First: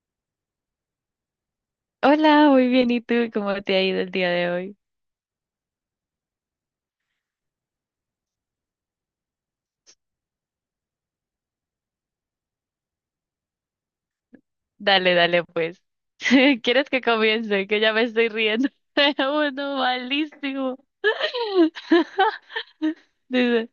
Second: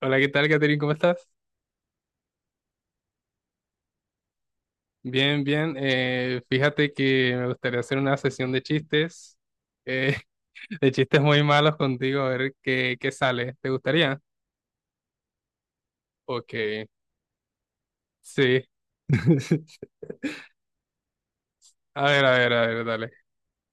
Hola, ¿qué tal, Catherine? ¿Cómo estás? Hola, muy bien. ¿Y tú cómo te ha ido el día de hoy? Bien, bien. Fíjate que me gustaría hacer una sesión de chistes, eh, de chistes muy malos contigo, a ver qué sale. ¿Te gustaría? Dale, dale, pues. Ok, ¿Quieres que comience? Que ya me estoy sí. riendo. Uno malísimo. A ver, a ver, a ver, dale. Dice,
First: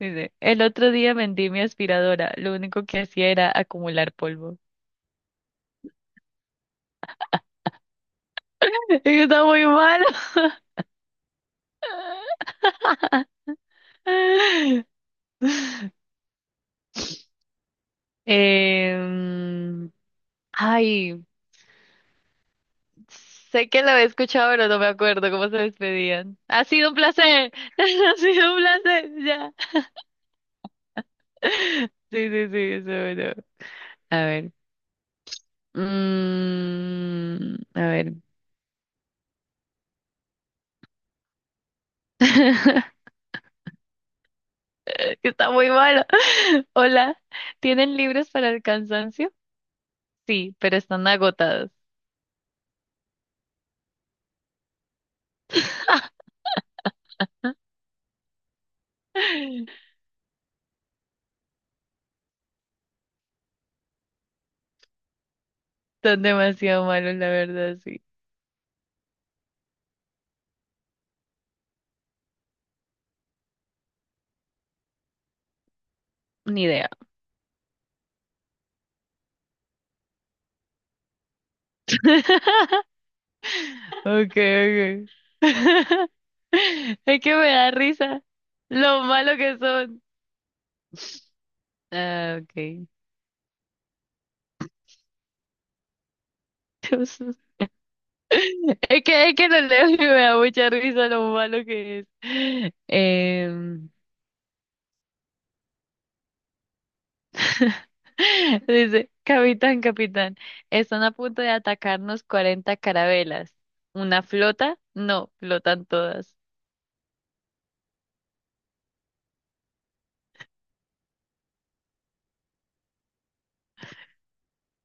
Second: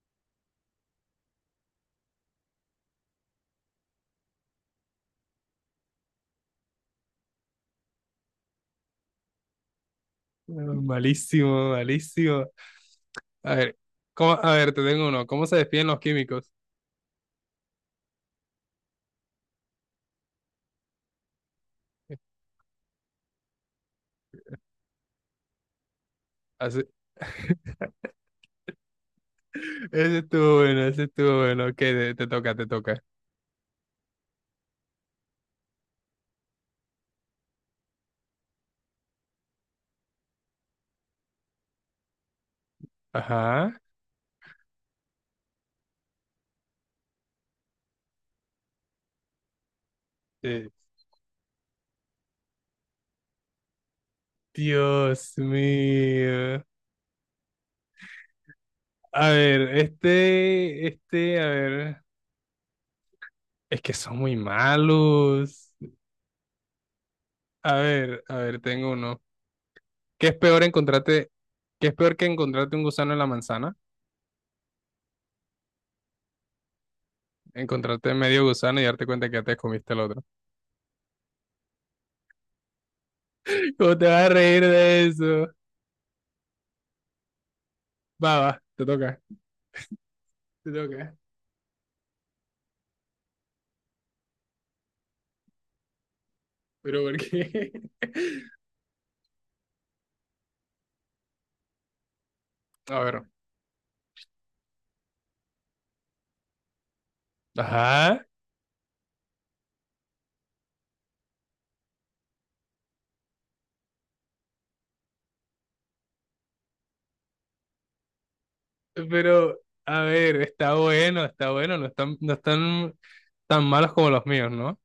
dice, el otro día vendí mi aspiradora. Lo único que hacía era acumular polvo. Está muy malo. Mm, malísimo, malísimo. A ver, a ver, te tengo uno. ¿Cómo se despiden los químicos? Em, ay, sé que lo he escuchado, pero no me acuerdo cómo se despedían. Ha Así- sido un placer. Ha sido un placer. Ya. Ese estuvo bueno, ese estuvo bueno. Ok, te Sí, sí, toca, te sí, eso, toca. bueno. A ver. Mm, a ver. Ajá. Que está muy malo. Hola, ¿tienen libros para el cansancio? Sí, Eh, pero están agotados. Dios mío. A ver, este, a ver, es que son muy malos. Están demasiado malos, la verdad, sí. A ver, tengo uno. ¿Qué es peor encontrarte, ¿qué es peor que encontrarte un gusano en la manzana? Ni idea. Encontrarte medio gusano y darte cuenta que ya te comiste el otro. ¿Cómo te vas a reír de Okay, okay. eso? Es que me da risa Va, va, te lo toca, malo que son. te toca. Ah, okay. Pero ¿por qué? Es que lo leo y me da mucha risa lo malo que es. A ver. Em, Ajá. Dice, capitán, capitán, están a punto de atacarnos 40 carabelas. ¿Una flota? No, flotan todas. Pero, a ver, está bueno, no están tan malos como los míos, ¿no?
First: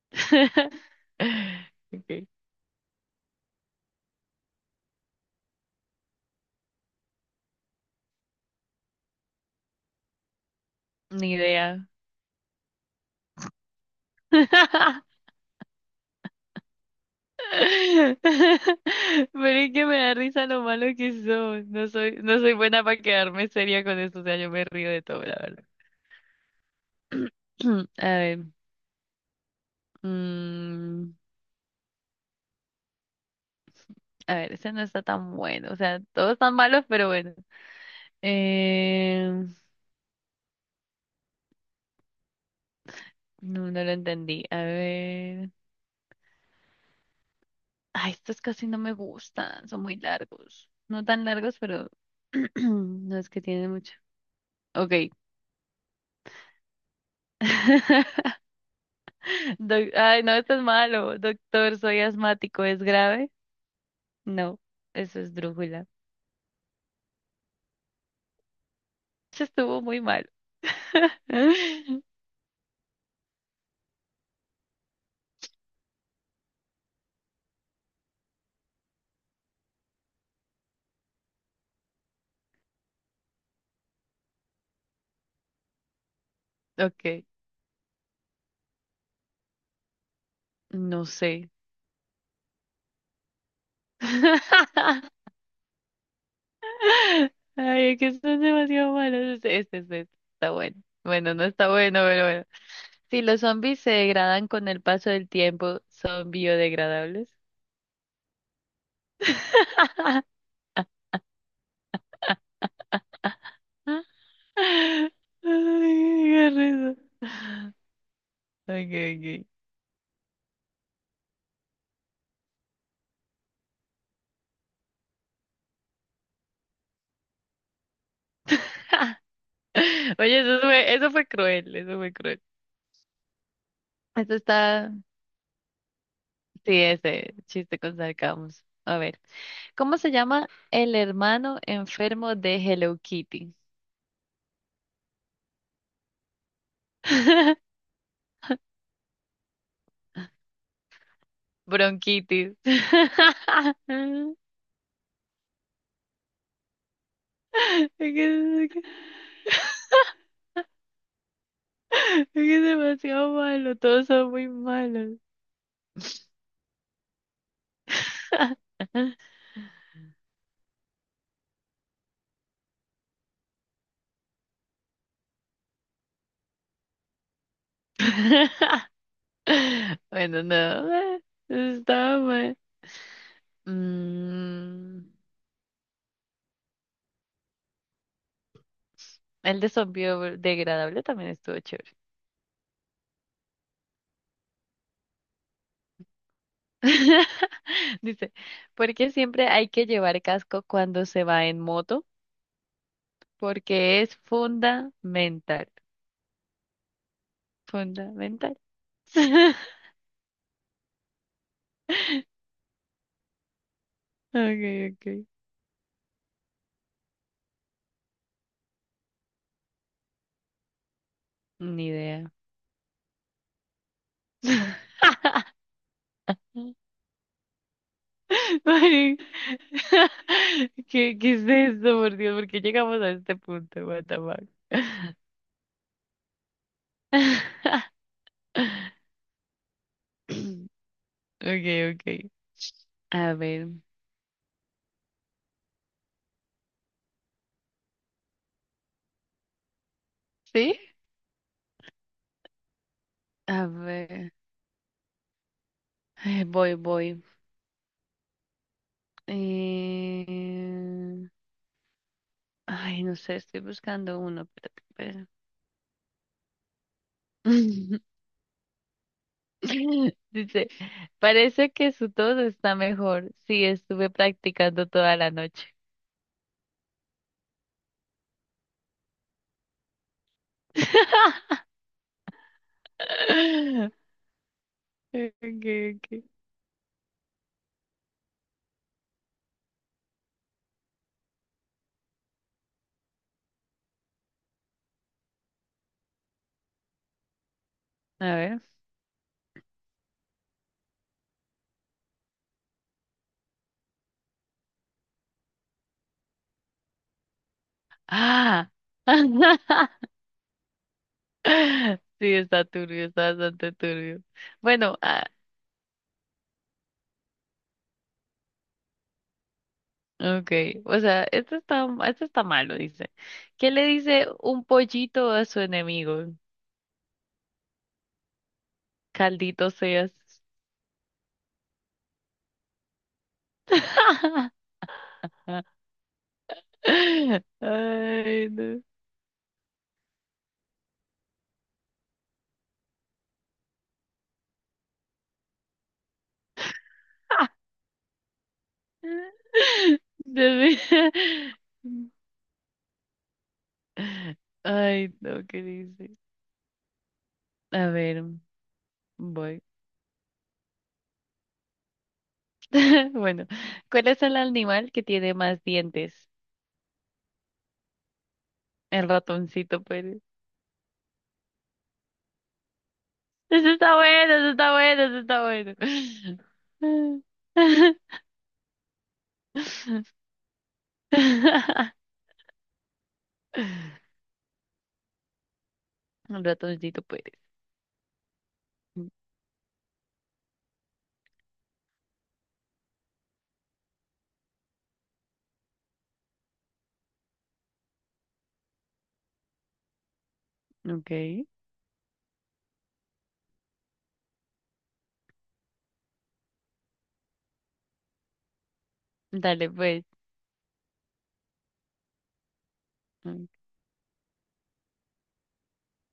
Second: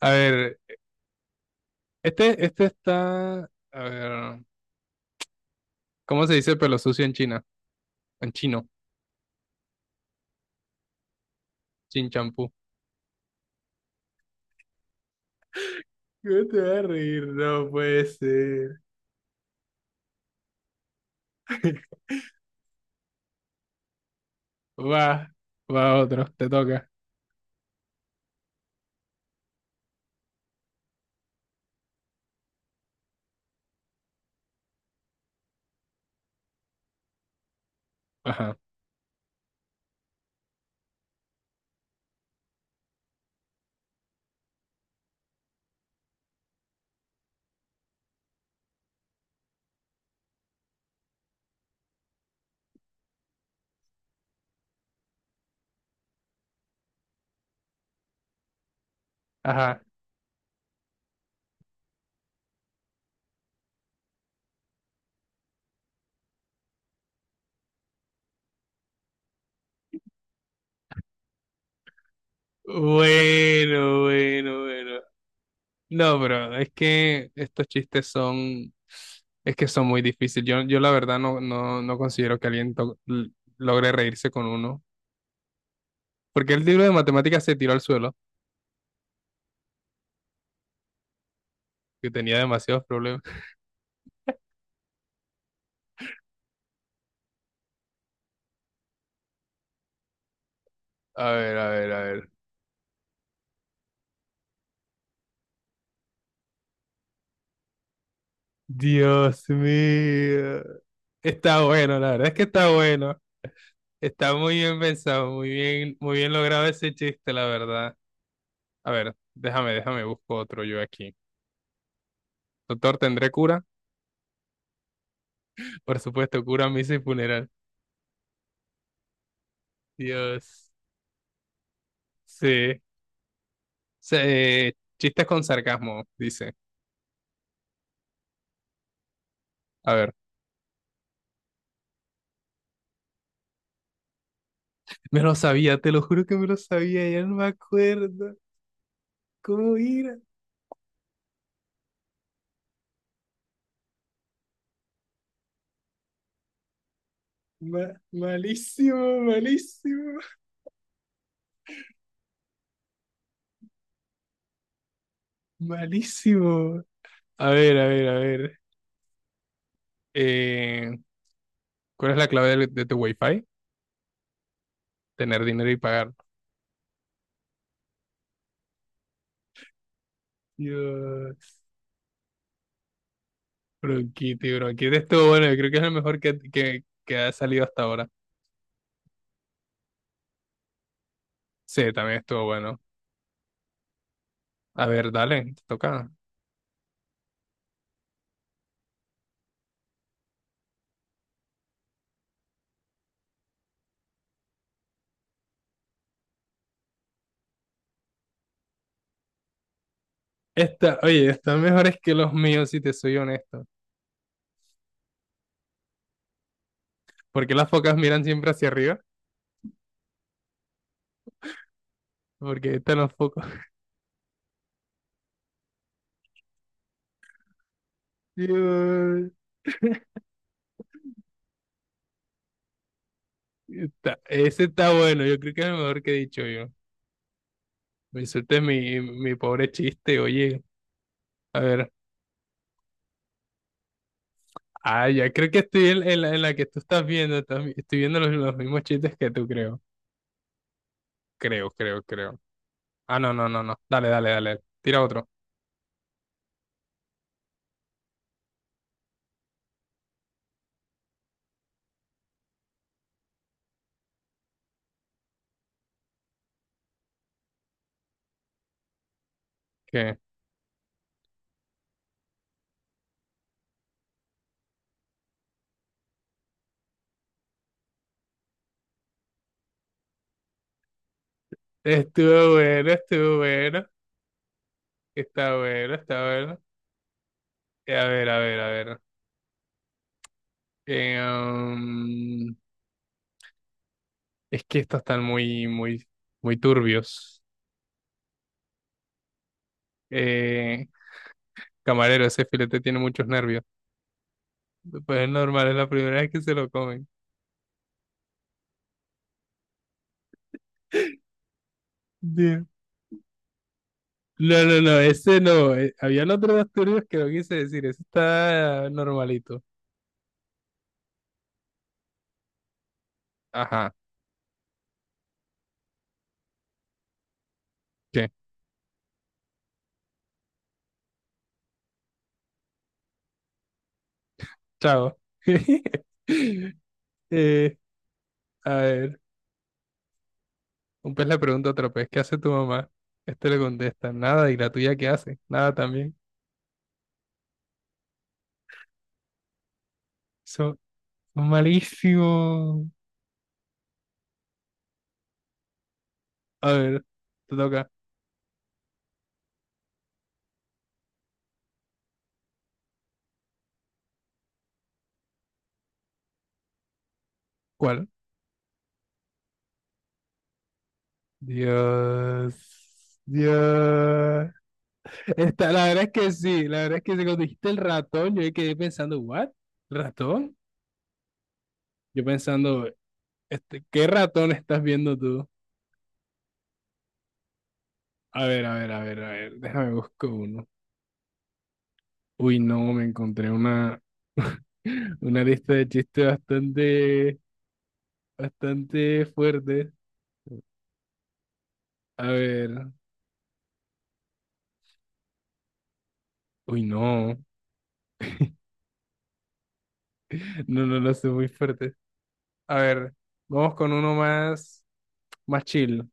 A ver, Ok, este está, a ver, ¿cómo se dice pelo sucio en China? En chino, ni idea. chin champú. ¿Cómo te vas a reír? No puede ser. Pero es que me da risa lo malo que son. No soy, no soy buena para quedarme seria con esto, o sea, yo me río de Va, todo, la verdad. va otro, te toca. A ver. Mm, a ver, ese no está tan bueno. O sea, todos están malos, pero bueno. Ajá, Eh, no, no lo entendí. A ver. Ay, estos casi no me gustan. Son muy largos. No tan largos, pero no es que tienen mucho. Ok. ajá. Ay, no, esto es malo. Doctor, soy asmático. ¿Es grave? No, eso es drújula. Eso estuvo muy mal. Bueno, bueno, bueno. No, bro, es que son muy difíciles. Yo la verdad no considero que alguien logre reírse con uno. Porque el libro de Ok, matemáticas se tiró al suelo, no sé. que tenía demasiados problemas. Ay, es que están demasiado malos. Este está bueno. A Bueno, no ver, a está ver, a bueno, pero ver. bueno. Si los zombies se degradan con el paso del tiempo, ¿son biodegradables? Dios mío. Está bueno, la verdad es que está bueno. Está muy bien Ay, pensado, muy bien qué logrado ese risa. chiste, la verdad. A ver, Okay, okay. Déjame, busco otro yo aquí. Doctor, ¿tendré cura? Por supuesto, cura, misa y funeral. Oye, eso Dios. fue, eso fue cruel, eso fue cruel. Sí. Eso está, Chistes con sarcasmo, dice. sí, ese chiste con sarcasmo. A ver, A ¿cómo se ver, llama el hermano enfermo de Hello Kitty? me lo sabía, te lo juro que me lo sabía, ya no me acuerdo. ¿Cómo era? Bronquitis. Es que, es que- Malísimo, malísimo, es que es demasiado malo, todos son muy malos. malísimo. A ver, a ver, a ver. Eh, ¿Cuál es la clave de tu Wi-Fi? Tener dinero y pagar. Bueno, no, Dios, estaba mal. bronquite, bronquite. Mm, Estuvo bueno, yo creo que es lo mejor que ha salido hasta ahora. el de zombie degradable también estuvo chévere. Sí, también estuvo bueno. A ver, dale, te toca. Dice, ¿por qué siempre hay que llevar casco cuando se va en moto? Porque es fundamental. Fundamental. Esta, oye, están mejores que los míos, si te soy honesto. Okay, okay. ¿Por qué las focas miran siempre hacia arriba? Ni idea. Porque están los focos. Mari, Dios, ¿Qué, qué es esto, por Dios? ¿Por qué llegamos a este punto? What the fuck? ese está bueno, yo creo que es lo mejor que he dicho yo. Me insultes mi pobre chiste, oye. A Okay, ver. okay. A ver, Ah, ya creo que estoy en la que tú estás viendo. Estoy viendo los mismos chistes que tú, creo. ¿sí? Creo, creo, creo. Ah, no, no, no, A no. Dale, dale, ver. dale. Tira otro. Ay, voy, voy. Eh, Ay, no sé, estoy buscando uno. Espérate, espera. ¿Qué? Dice, parece que su tos está mejor. Sí, estuve practicando toda la noche. Estuvo bueno, estuvo bueno. Okay, Está bueno, está okay. bueno. A ver, a ver, a ver. Eh, um, es que estos están muy, muy, muy turbios. A ver. Eh, camarero, ese filete tiene muchos nervios. Pues es normal, es la primera vez que se lo comen. Ah. Sí, está turbio, está bastante turbio. No, no, Bueno, no, ah, ese no. Habían otros dos turbios que no quise decir. Ese está normalito. okay. O sea, esto está malo, dice. ¿Qué le Ajá. dice un pollito a su enemigo? ¿Qué? Caldito seas. Chao. Eh, Ay, a no. ver, un pez le pregunta a otro pez, ¿qué hace tu mamá? Este le contesta, nada. ¿Y la tuya qué hace? Nada también. De Son ver- malísimo. Ay, no, ¿qué dice? A ver, te A toca. ver, voy. Bueno, ¿cuál es el animal que tiene más dientes? ¿Cuál? El ratoncito Pérez. Dios. Eso está bueno, Dios. eso está bueno, eso está Está, bueno. la verdad es que sí, la verdad es que sí, cuando dijiste el ratón, yo ahí quedé pensando, ¿what? ¿Ratón? Yo pensando, este, ¿qué ratón estás viendo tú? Un ratoncito Pérez. A ver, a ver, a ver, a ver, déjame busco uno. Uy, no, me encontré una, una lista de chistes bastante, bastante fuerte. Ok, A ver, uy, no, dale pues. no, no lo sé, muy fuerte. A ver, vamos con uno más, más chill.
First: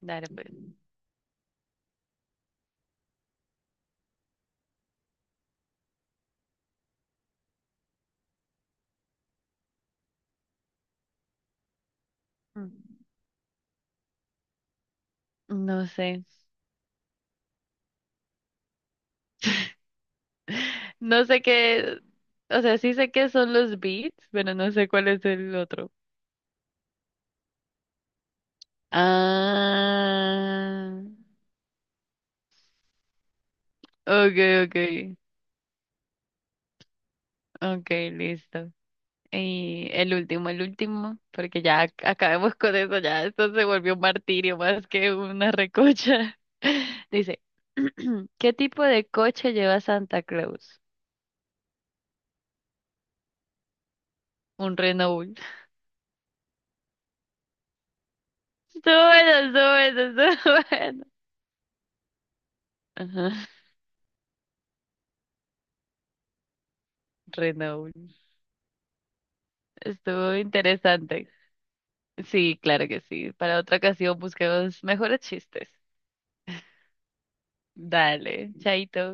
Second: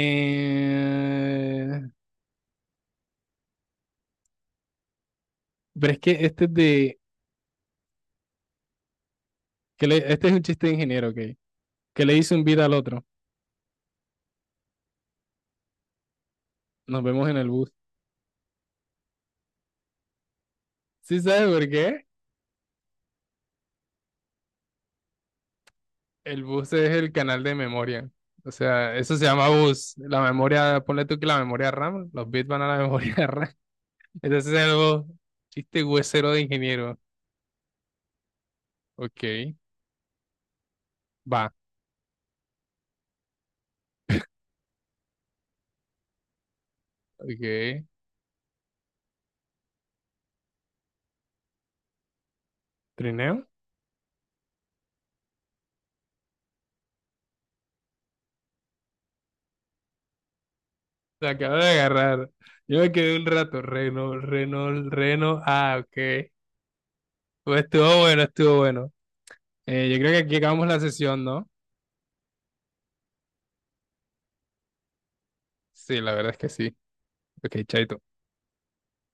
Dale pues. pero es que este es de, este es un chiste de ingeniero, ¿ok? Que le hizo un beat al otro. No sé. Nos vemos en el bus. ¿Sí No sé sabes por qué, qué? o sea, sí sé qué son los beats, pero no sé cuál es el otro. El bus es el canal de memoria. O sea, eso se llama bus. La memoria, Ah, ponle tú que la memoria RAM, los bits van a la memoria RAM. Entonces es okay, el bus. okay, Chiste huesero de ingeniero. okay, listo. Ok, Y el último, va. porque ya acabemos con eso, ya esto se volvió un martirio más que una recocha. Dice, Ok. ¿qué tipo de coche lleva Santa Claus? Trineo. Un Renault. Estuvo bueno, estuvo bueno, estuvo bueno. Se acaba de agarrar. Yo me quedé un Ajá, rato. Reno, Reno, Reno. Ah, ok. Pues Renault. estuvo bueno, estuvo bueno. Yo creo que Estuvo aquí acabamos la sesión, interesante. ¿no? Sí, claro que sí. Para otra ocasión busquemos mejores chistes. Sí, la verdad es que sí. Ok, chaito. Dale, chaito.